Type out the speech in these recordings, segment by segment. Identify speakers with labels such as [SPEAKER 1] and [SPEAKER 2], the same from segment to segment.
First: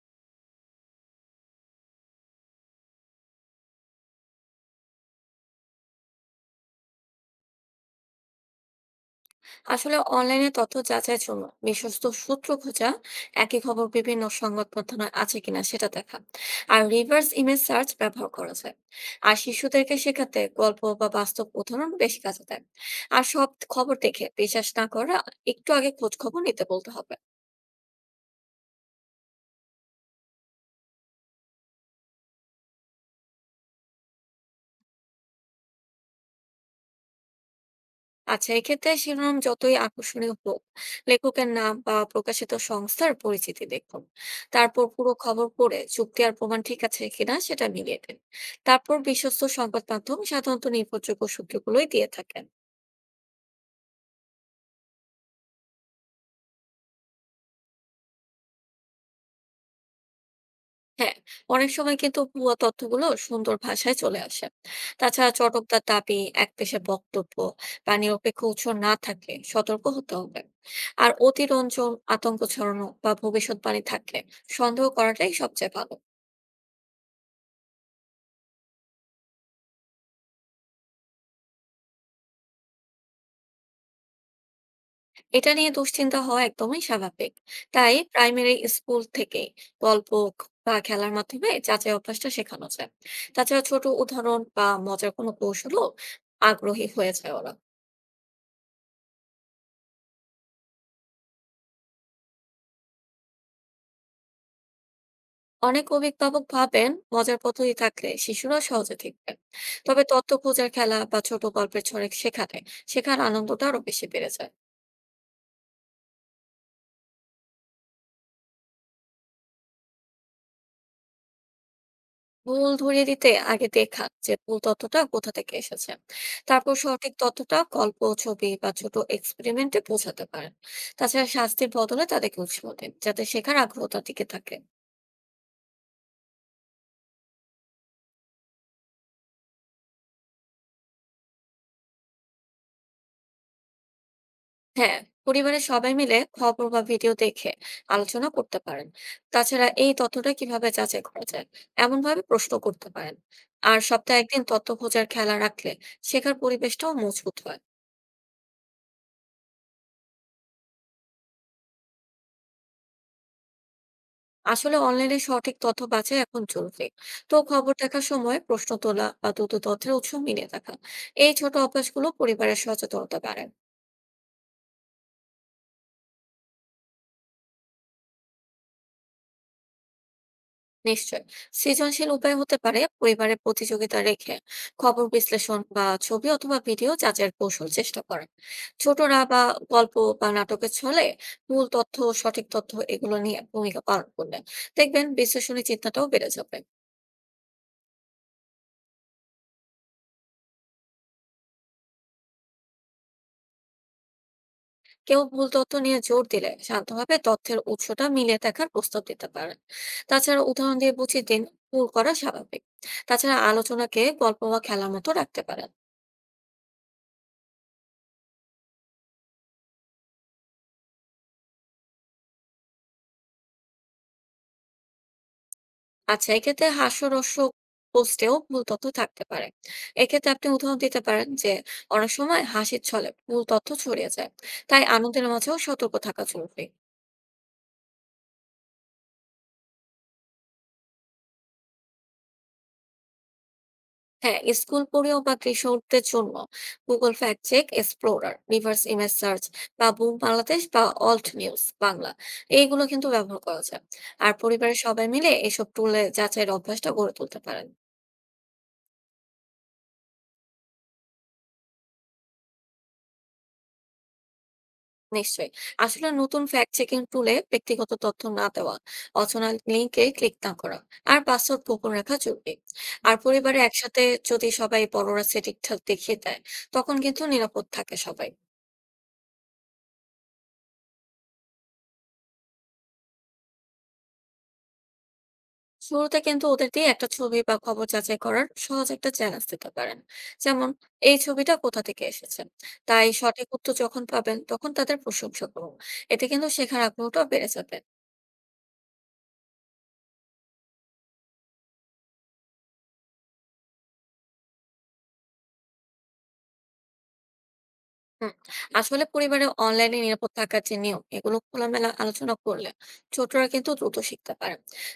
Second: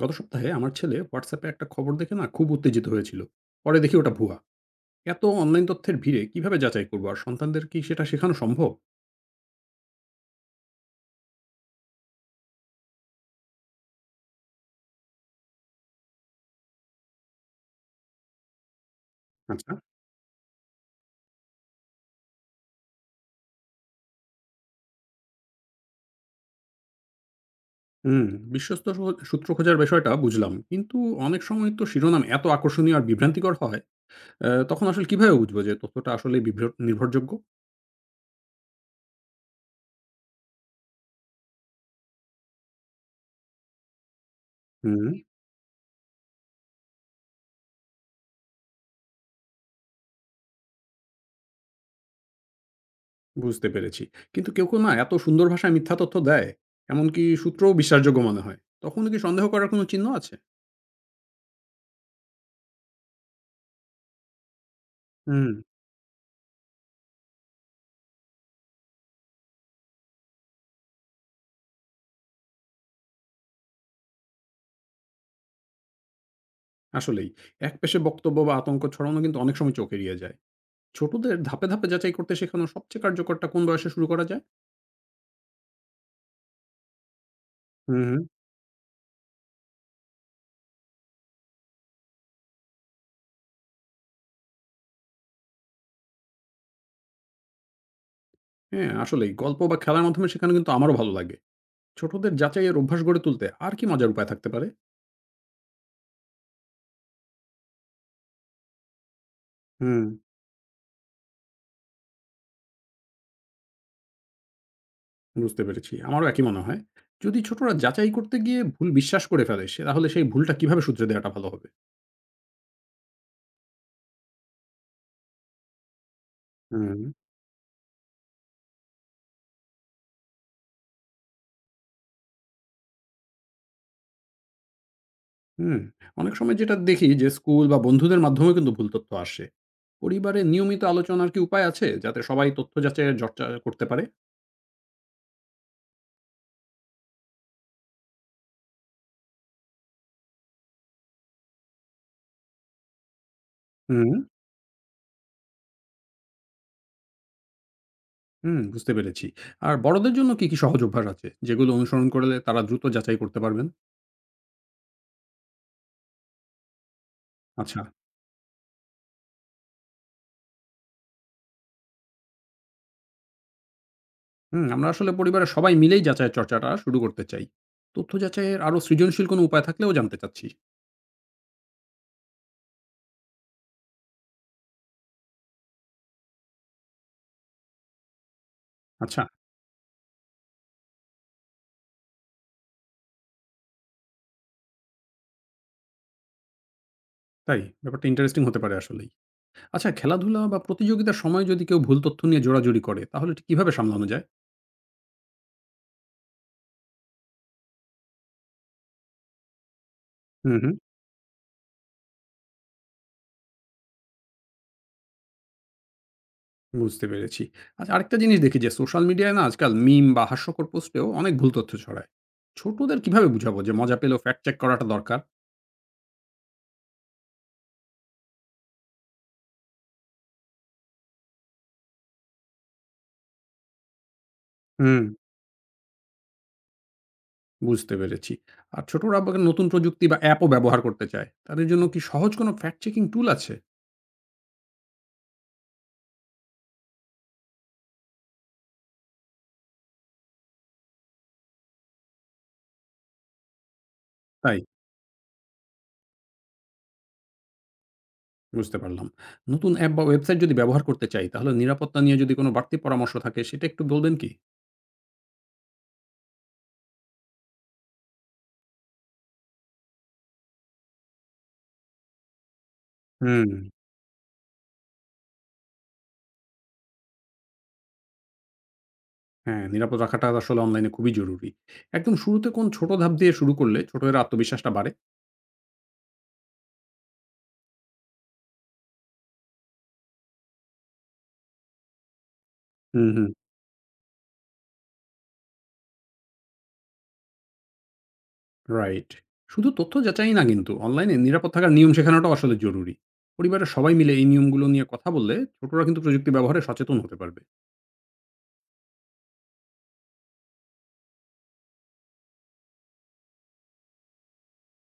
[SPEAKER 1] গত সপ্তাহে আমার ছেলে হোয়াটসঅ্যাপে একটা খবর দেখে না খুব উত্তেজিত হয়েছিল, পরে দেখি ওটা ভুয়া। এত অনলাইন তথ্যের ভিড়ে কিভাবে যাচাই করবো আর সন্তানদের কি সেটা শেখানো সম্ভব?
[SPEAKER 2] আসলে অনলাইনে তথ্য যাচাইয়ের জন্য বিশ্বস্ত সূত্র খোঁজা, একই খবর বিভিন্ন সংবাদ মাধ্যমে আছে কিনা সেটা দেখা, আর রিভার্স ইমেজ সার্চ ব্যবহার করা যায়। আর
[SPEAKER 1] আচ্ছা।
[SPEAKER 2] শিশুদেরকে শেখাতে গল্প বা বাস্তব উদাহরণ বেশি কাজে দেয়। আর সব খবর দেখে বিশ্বাস না করা, একটু আগে খোঁজ খবর নিতে বলতে হবে।
[SPEAKER 1] হুম। বিশ্বস্ত সূত্র খোঁজার বিষয়টা বুঝলাম, কিন্তু অনেক সময় তো শিরোনাম এত আকর্ষণীয় আর বিভ্রান্তিকর হয়। তখন আসলে কিভাবে বুঝবো যে তথ্যটা আসলে নির্ভরযোগ্য?
[SPEAKER 2] আচ্ছা, এক্ষেত্রে শিরোনাম যতই আকর্ষণীয় হোক, লেখকের নাম বা প্রকাশিত সংস্থার পরিচিতি দেখুন। তারপর
[SPEAKER 1] হুম।
[SPEAKER 2] পুরো খবর পড়ে চুক্তি আর প্রমাণ ঠিক আছে কিনা সেটা মিলিয়ে দিন। তারপর বিশ্বস্ত সংবাদ মাধ্যম সাধারণত নির্ভরযোগ্য সূত্রগুলোই দিয়ে থাকেন।
[SPEAKER 1] বুঝতে পেরেছি। কিন্তু কেউ কেউ না এত সুন্দর ভাষায় মিথ্যা তথ্য দেয়, এমনকি সূত্রও বিশ্বাসযোগ্য মনে হয়। তখন কি সন্দেহ করার কোনো চিহ্ন আছে?
[SPEAKER 2] হ্যাঁ, অনেক সময় কিন্তু ভুয়া তথ্যগুলো সুন্দর ভাষায় চলে আসে। তাছাড়া
[SPEAKER 1] হুম।
[SPEAKER 2] চটকদার দাবি, একপেশে বক্তব্য বা নিরপেক্ষ উৎস না থাকলে সতর্ক হতে হবে। আর অতিরঞ্জন, আতঙ্ক ছড়ানো বা ভবিষ্যৎবাণী থাকলে সন্দেহ করাটাই সবচেয়ে ভালো।
[SPEAKER 1] আসলেই। একপেশে বক্তব্য বা আতঙ্ক ছড়ানো কিন্তু অনেক সময় চোখ এড়িয়ে যায়। ছোটদের ধাপে, ধাপে যাচাই করতে শেখানোর সবচেয়ে কার্যকরটা কোন বয়সে শুরু করা যায়?
[SPEAKER 2] এটা নিয়ে দুশ্চিন্তা হওয়া একদমই স্বাভাবিক। তাই
[SPEAKER 1] হুম, হুম।
[SPEAKER 2] প্রাইমারি স্কুল থেকে গল্প বা খেলার মাধ্যমে যাচাই অভ্যাসটা শেখানো যায়। তাছাড়া ছোট উদাহরণ বা মজার কোনো কৌশলও আগ্রহী হয়ে যায় ওরা।
[SPEAKER 1] হ্যাঁ, আসলেই গল্প বা খেলার মাধ্যমে শেখানো কিন্তু আমারও ভালো লাগে। ছোটদের যাচাইয়ের অভ্যাস গড়ে তুলতে আর কি মজার উপায় থাকতে পারে?
[SPEAKER 2] অনেক অভিভাবক ভাবেন মজার পদ্ধতি থাকলে শিশুরা সহজে শিখবে। তবে
[SPEAKER 1] হুম।
[SPEAKER 2] তথ্য খোঁজার খেলা বা ছোট গল্পের ছড়ে শেখালে শেখার আনন্দটা আরো বেশি বেড়ে যায়।
[SPEAKER 1] বুঝতে পেরেছি। আমারও একই মনে হয়। যদি ছোটরা যাচাই করতে গিয়ে ভুল বিশ্বাস করে ফেলে সে, তাহলে সেই ভুলটা কিভাবে শুধরে দেওয়াটা ভালো হবে?
[SPEAKER 2] ভুল ধরিয়ে দিতে আগে দেখা যে ভুল তথ্যটা কোথা থেকে এসেছে, তারপর
[SPEAKER 1] হুম।
[SPEAKER 2] সঠিক তথ্যটা গল্প, ছবি বা ছোট এক্সপেরিমেন্টে পৌঁছাতে পারেন। তাছাড়া শাস্তির বদলে তাদেরকে উৎসাহ দিন, যাতে শেখার আগ্রহটা টিকে থাকে।
[SPEAKER 1] হুম, অনেক সময় যেটা দেখি যে স্কুল বা বন্ধুদের মাধ্যমেও কিন্তু ভুল তথ্য আসে। পরিবারে নিয়মিত আলোচনার কি উপায় আছে যাতে সবাই তথ্য যাচাইয়ের চর্চা করতে পারে?
[SPEAKER 2] হ্যাঁ, পরিবারের সবাই মিলে খবর বা ভিডিও দেখে আলোচনা করতে পারেন। তাছাড়া এই তথ্যটা কিভাবে যাচাই করা যায়, এমন ভাবে প্রশ্ন করতে পারেন। আর
[SPEAKER 1] হুম,
[SPEAKER 2] সপ্তাহে একদিন তথ্য খোঁজার খেলা রাখলে শেখার পরিবেশটাও মজবুত হয়।
[SPEAKER 1] হুম, বুঝতে পেরেছি। আর বড়দের জন্য কি, কি সহজ অভ্যাস আছে যেগুলো অনুসরণ করলে তারা দ্রুত যাচাই করতে পারবেন?
[SPEAKER 2] আসলে অনলাইনে সঠিক তথ্য বাছাই এখন জরুরি। তো খবর
[SPEAKER 1] আচ্ছা,
[SPEAKER 2] দেখার সময় প্রশ্ন তোলা বা দ্রুত তথ্যের উৎস মিলিয়ে দেখা, এই ছোট অভ্যাসগুলো পরিবারের সচেতনতা বাড়ায়।
[SPEAKER 1] হুম, আমরা আসলে পরিবারের সবাই মিলেই যাচাইয়ের চর্চাটা শুরু করতে চাই। তথ্য যাচাইয়ের আরো সৃজনশীল কোনো উপায় থাকলেও জানতে চাচ্ছি।
[SPEAKER 2] নিশ্চয়, সৃজনশীল উপায় হতে পারে পরিবারের প্রতিযোগিতা রেখে খবর বিশ্লেষণ বা ছবি অথবা ভিডিও যাচাইয়ের কৌশল চেষ্টা করেন ছোটরা,
[SPEAKER 1] আচ্ছা,
[SPEAKER 2] বা গল্প বা নাটকের ছলে মূল তথ্য, সঠিক তথ্য এগুলো নিয়ে ভূমিকা পালন করলে দেখবেন বিশ্লেষণী চিন্তাটাও বেড়ে যাবে।
[SPEAKER 1] তাই? ব্যাপারটা ইন্টারেস্টিং হতে পারে আসলেই। আচ্ছা, খেলাধুলা বা প্রতিযোগিতার সময় যদি কেউ ভুল তথ্য নিয়ে জোরাজুরি করে তাহলে ঠিক কিভাবে সামলানো যায়?
[SPEAKER 2] কেউ ভুল তথ্য নিয়ে জোর দিলে শান্তভাবে তথ্যের উৎসটা মিলিয়ে দেখার প্রস্তাব দিতে পারেন। তাছাড়া
[SPEAKER 1] হুম, হুম।
[SPEAKER 2] উদাহরণ দিয়ে বুঝিয়ে দিন ভুল করা স্বাভাবিক। তাছাড়া আলোচনাকে গল্প বা খেলার মতো রাখতে পারেন।
[SPEAKER 1] বুঝতে পেরেছি। আচ্ছা আরেকটা জিনিস দেখি যে সোশ্যাল মিডিয়ায় না আজকাল মিম বা হাস্যকর পোস্টেও অনেক ভুল তথ্য ছড়ায়। ছোটদের কিভাবে বুঝাবো যে মজা পেলেও ফ্যাক্ট চেক করাটা দরকার?
[SPEAKER 2] আচ্ছা, এক্ষেত্রে হাস্যরস পোস্টেও ভুল তথ্য থাকতে পারে। এক্ষেত্রে আপনি উদাহরণ দিতে পারেন যে অনেক সময় হাসির ছলে ভুল তথ্য ছড়িয়ে যায়, তাই
[SPEAKER 1] হুম।
[SPEAKER 2] আনন্দের মাঝেও সতর্ক থাকা জরুরি।
[SPEAKER 1] বুঝতে পেরেছি। আর ছোটরা আবার নতুন প্রযুক্তি বা অ্যাপও ব্যবহার করতে চায়। তাদের জন্য কি সহজ কোনো ফ্যাক্ট চেকিং টুল আছে?
[SPEAKER 2] হ্যাঁ, স্কুল পড়েও বা কৃষকদের জন্য Google fact check explorer, reverse image search বা বুম বাংলাদেশ বা অল্ট নিউজ বাংলা, এইগুলো কিন্তু ব্যবহার করা যায়। আর
[SPEAKER 1] তাই,
[SPEAKER 2] পরিবারের সবাই মিলে এসব টুলে যাচাইয়ের অভ্যাসটা গড়ে তুলতে পারেন।
[SPEAKER 1] বুঝতে পারলাম। নতুন অ্যাপ বা ওয়েবসাইট যদি ব্যবহার করতে চাই তাহলে নিরাপত্তা নিয়ে যদি কোনো বাড়তি পরামর্শ থাকে সেটা একটু বলবেন কি?
[SPEAKER 2] নিশ্চয়ই, আসলে নতুন ফ্যাক্ট চেকিং টুলে ব্যক্তিগত তথ্য না দেওয়া, অচেনা লিঙ্কে ক্লিক না করা আর পাসওয়ার্ড গোপন রাখা জরুরি। আর
[SPEAKER 1] হুম।
[SPEAKER 2] পরিবারে একসাথে যদি সবাই, বড়রা সেটিংটা দেখিয়ে দেয়, তখন কিন্তু নিরাপদ থাকে সবাই।
[SPEAKER 1] হ্যাঁ, নিরাপদ রাখাটা আসলে অনলাইনে খুবই জরুরি। একদম শুরুতে কোন ছোট ধাপ দিয়ে শুরু করলে ছোটদের আত্মবিশ্বাসটা বাড়ে?
[SPEAKER 2] শুরুতে কিন্তু ওদের দিয়ে একটা ছবি বা খবর যাচাই করার সহজ একটা চ্যালেঞ্জ দিতে পারেন। যেমন, এই ছবিটা কোথা থেকে এসেছে। তাই
[SPEAKER 1] হুম, হুম।
[SPEAKER 2] সঠিক উত্তর যখন পাবেন তখন তাদের প্রশংসা করুন। এতে কিন্তু শেখার আগ্রহটা বেড়ে যাবে।
[SPEAKER 1] রাইট। শুধু তথ্য যাচাই না কিন্তু, অনলাইনে নিরাপদ থাকার নিয়ম শেখানোটাও আসলে জরুরি। পরিবারের সবাই মিলে এই নিয়মগুলো নিয়ে কথা বললে ছোটরা কিন্তু প্রযুক্তি ব্যবহারে সচেতন হতে পারবে।
[SPEAKER 2] হুম, আসলে পরিবারে অনলাইনে নিরাপদ থাকার যে নিয়ম, এগুলো খোলামেলা আলোচনা করলে ছোটরা কিন্তু দ্রুত শিখতে পারে।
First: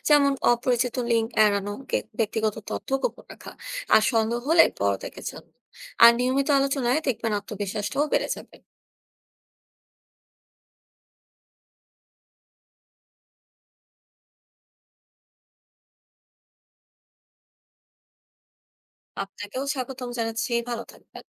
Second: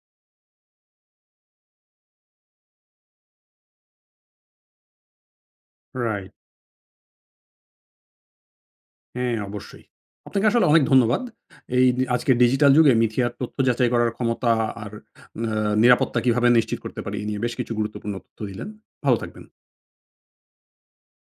[SPEAKER 2] যেমন অপরিচিত লিঙ্ক এড়ানো, ব্যক্তিগত তথ্য গোপন রাখা আর সন্দেহ হলে বড় দেখেছেন। আর
[SPEAKER 1] রাইট।
[SPEAKER 2] নিয়মিত আলোচনায় দেখবেন আত্মবিশ্বাসটাও বেড়ে যাবে।
[SPEAKER 1] হ্যাঁ, অবশ্যই। আপনাকে আসলে অনেক ধন্যবাদ। এই ডি আজকের ডিজিটাল যুগে মিথিয়ার তথ্য যাচাই করার ক্ষমতা আর নিরাপত্তা কিভাবে নিশ্চিত করতে পারি, এই নিয়ে বেশ কিছু গুরুত্বপূর্ণ তথ্য দিলেন। ভালো থাকবেন।
[SPEAKER 2] আপনাকেও স্বাগতম জানাচ্ছি। ভালো থাকবেন।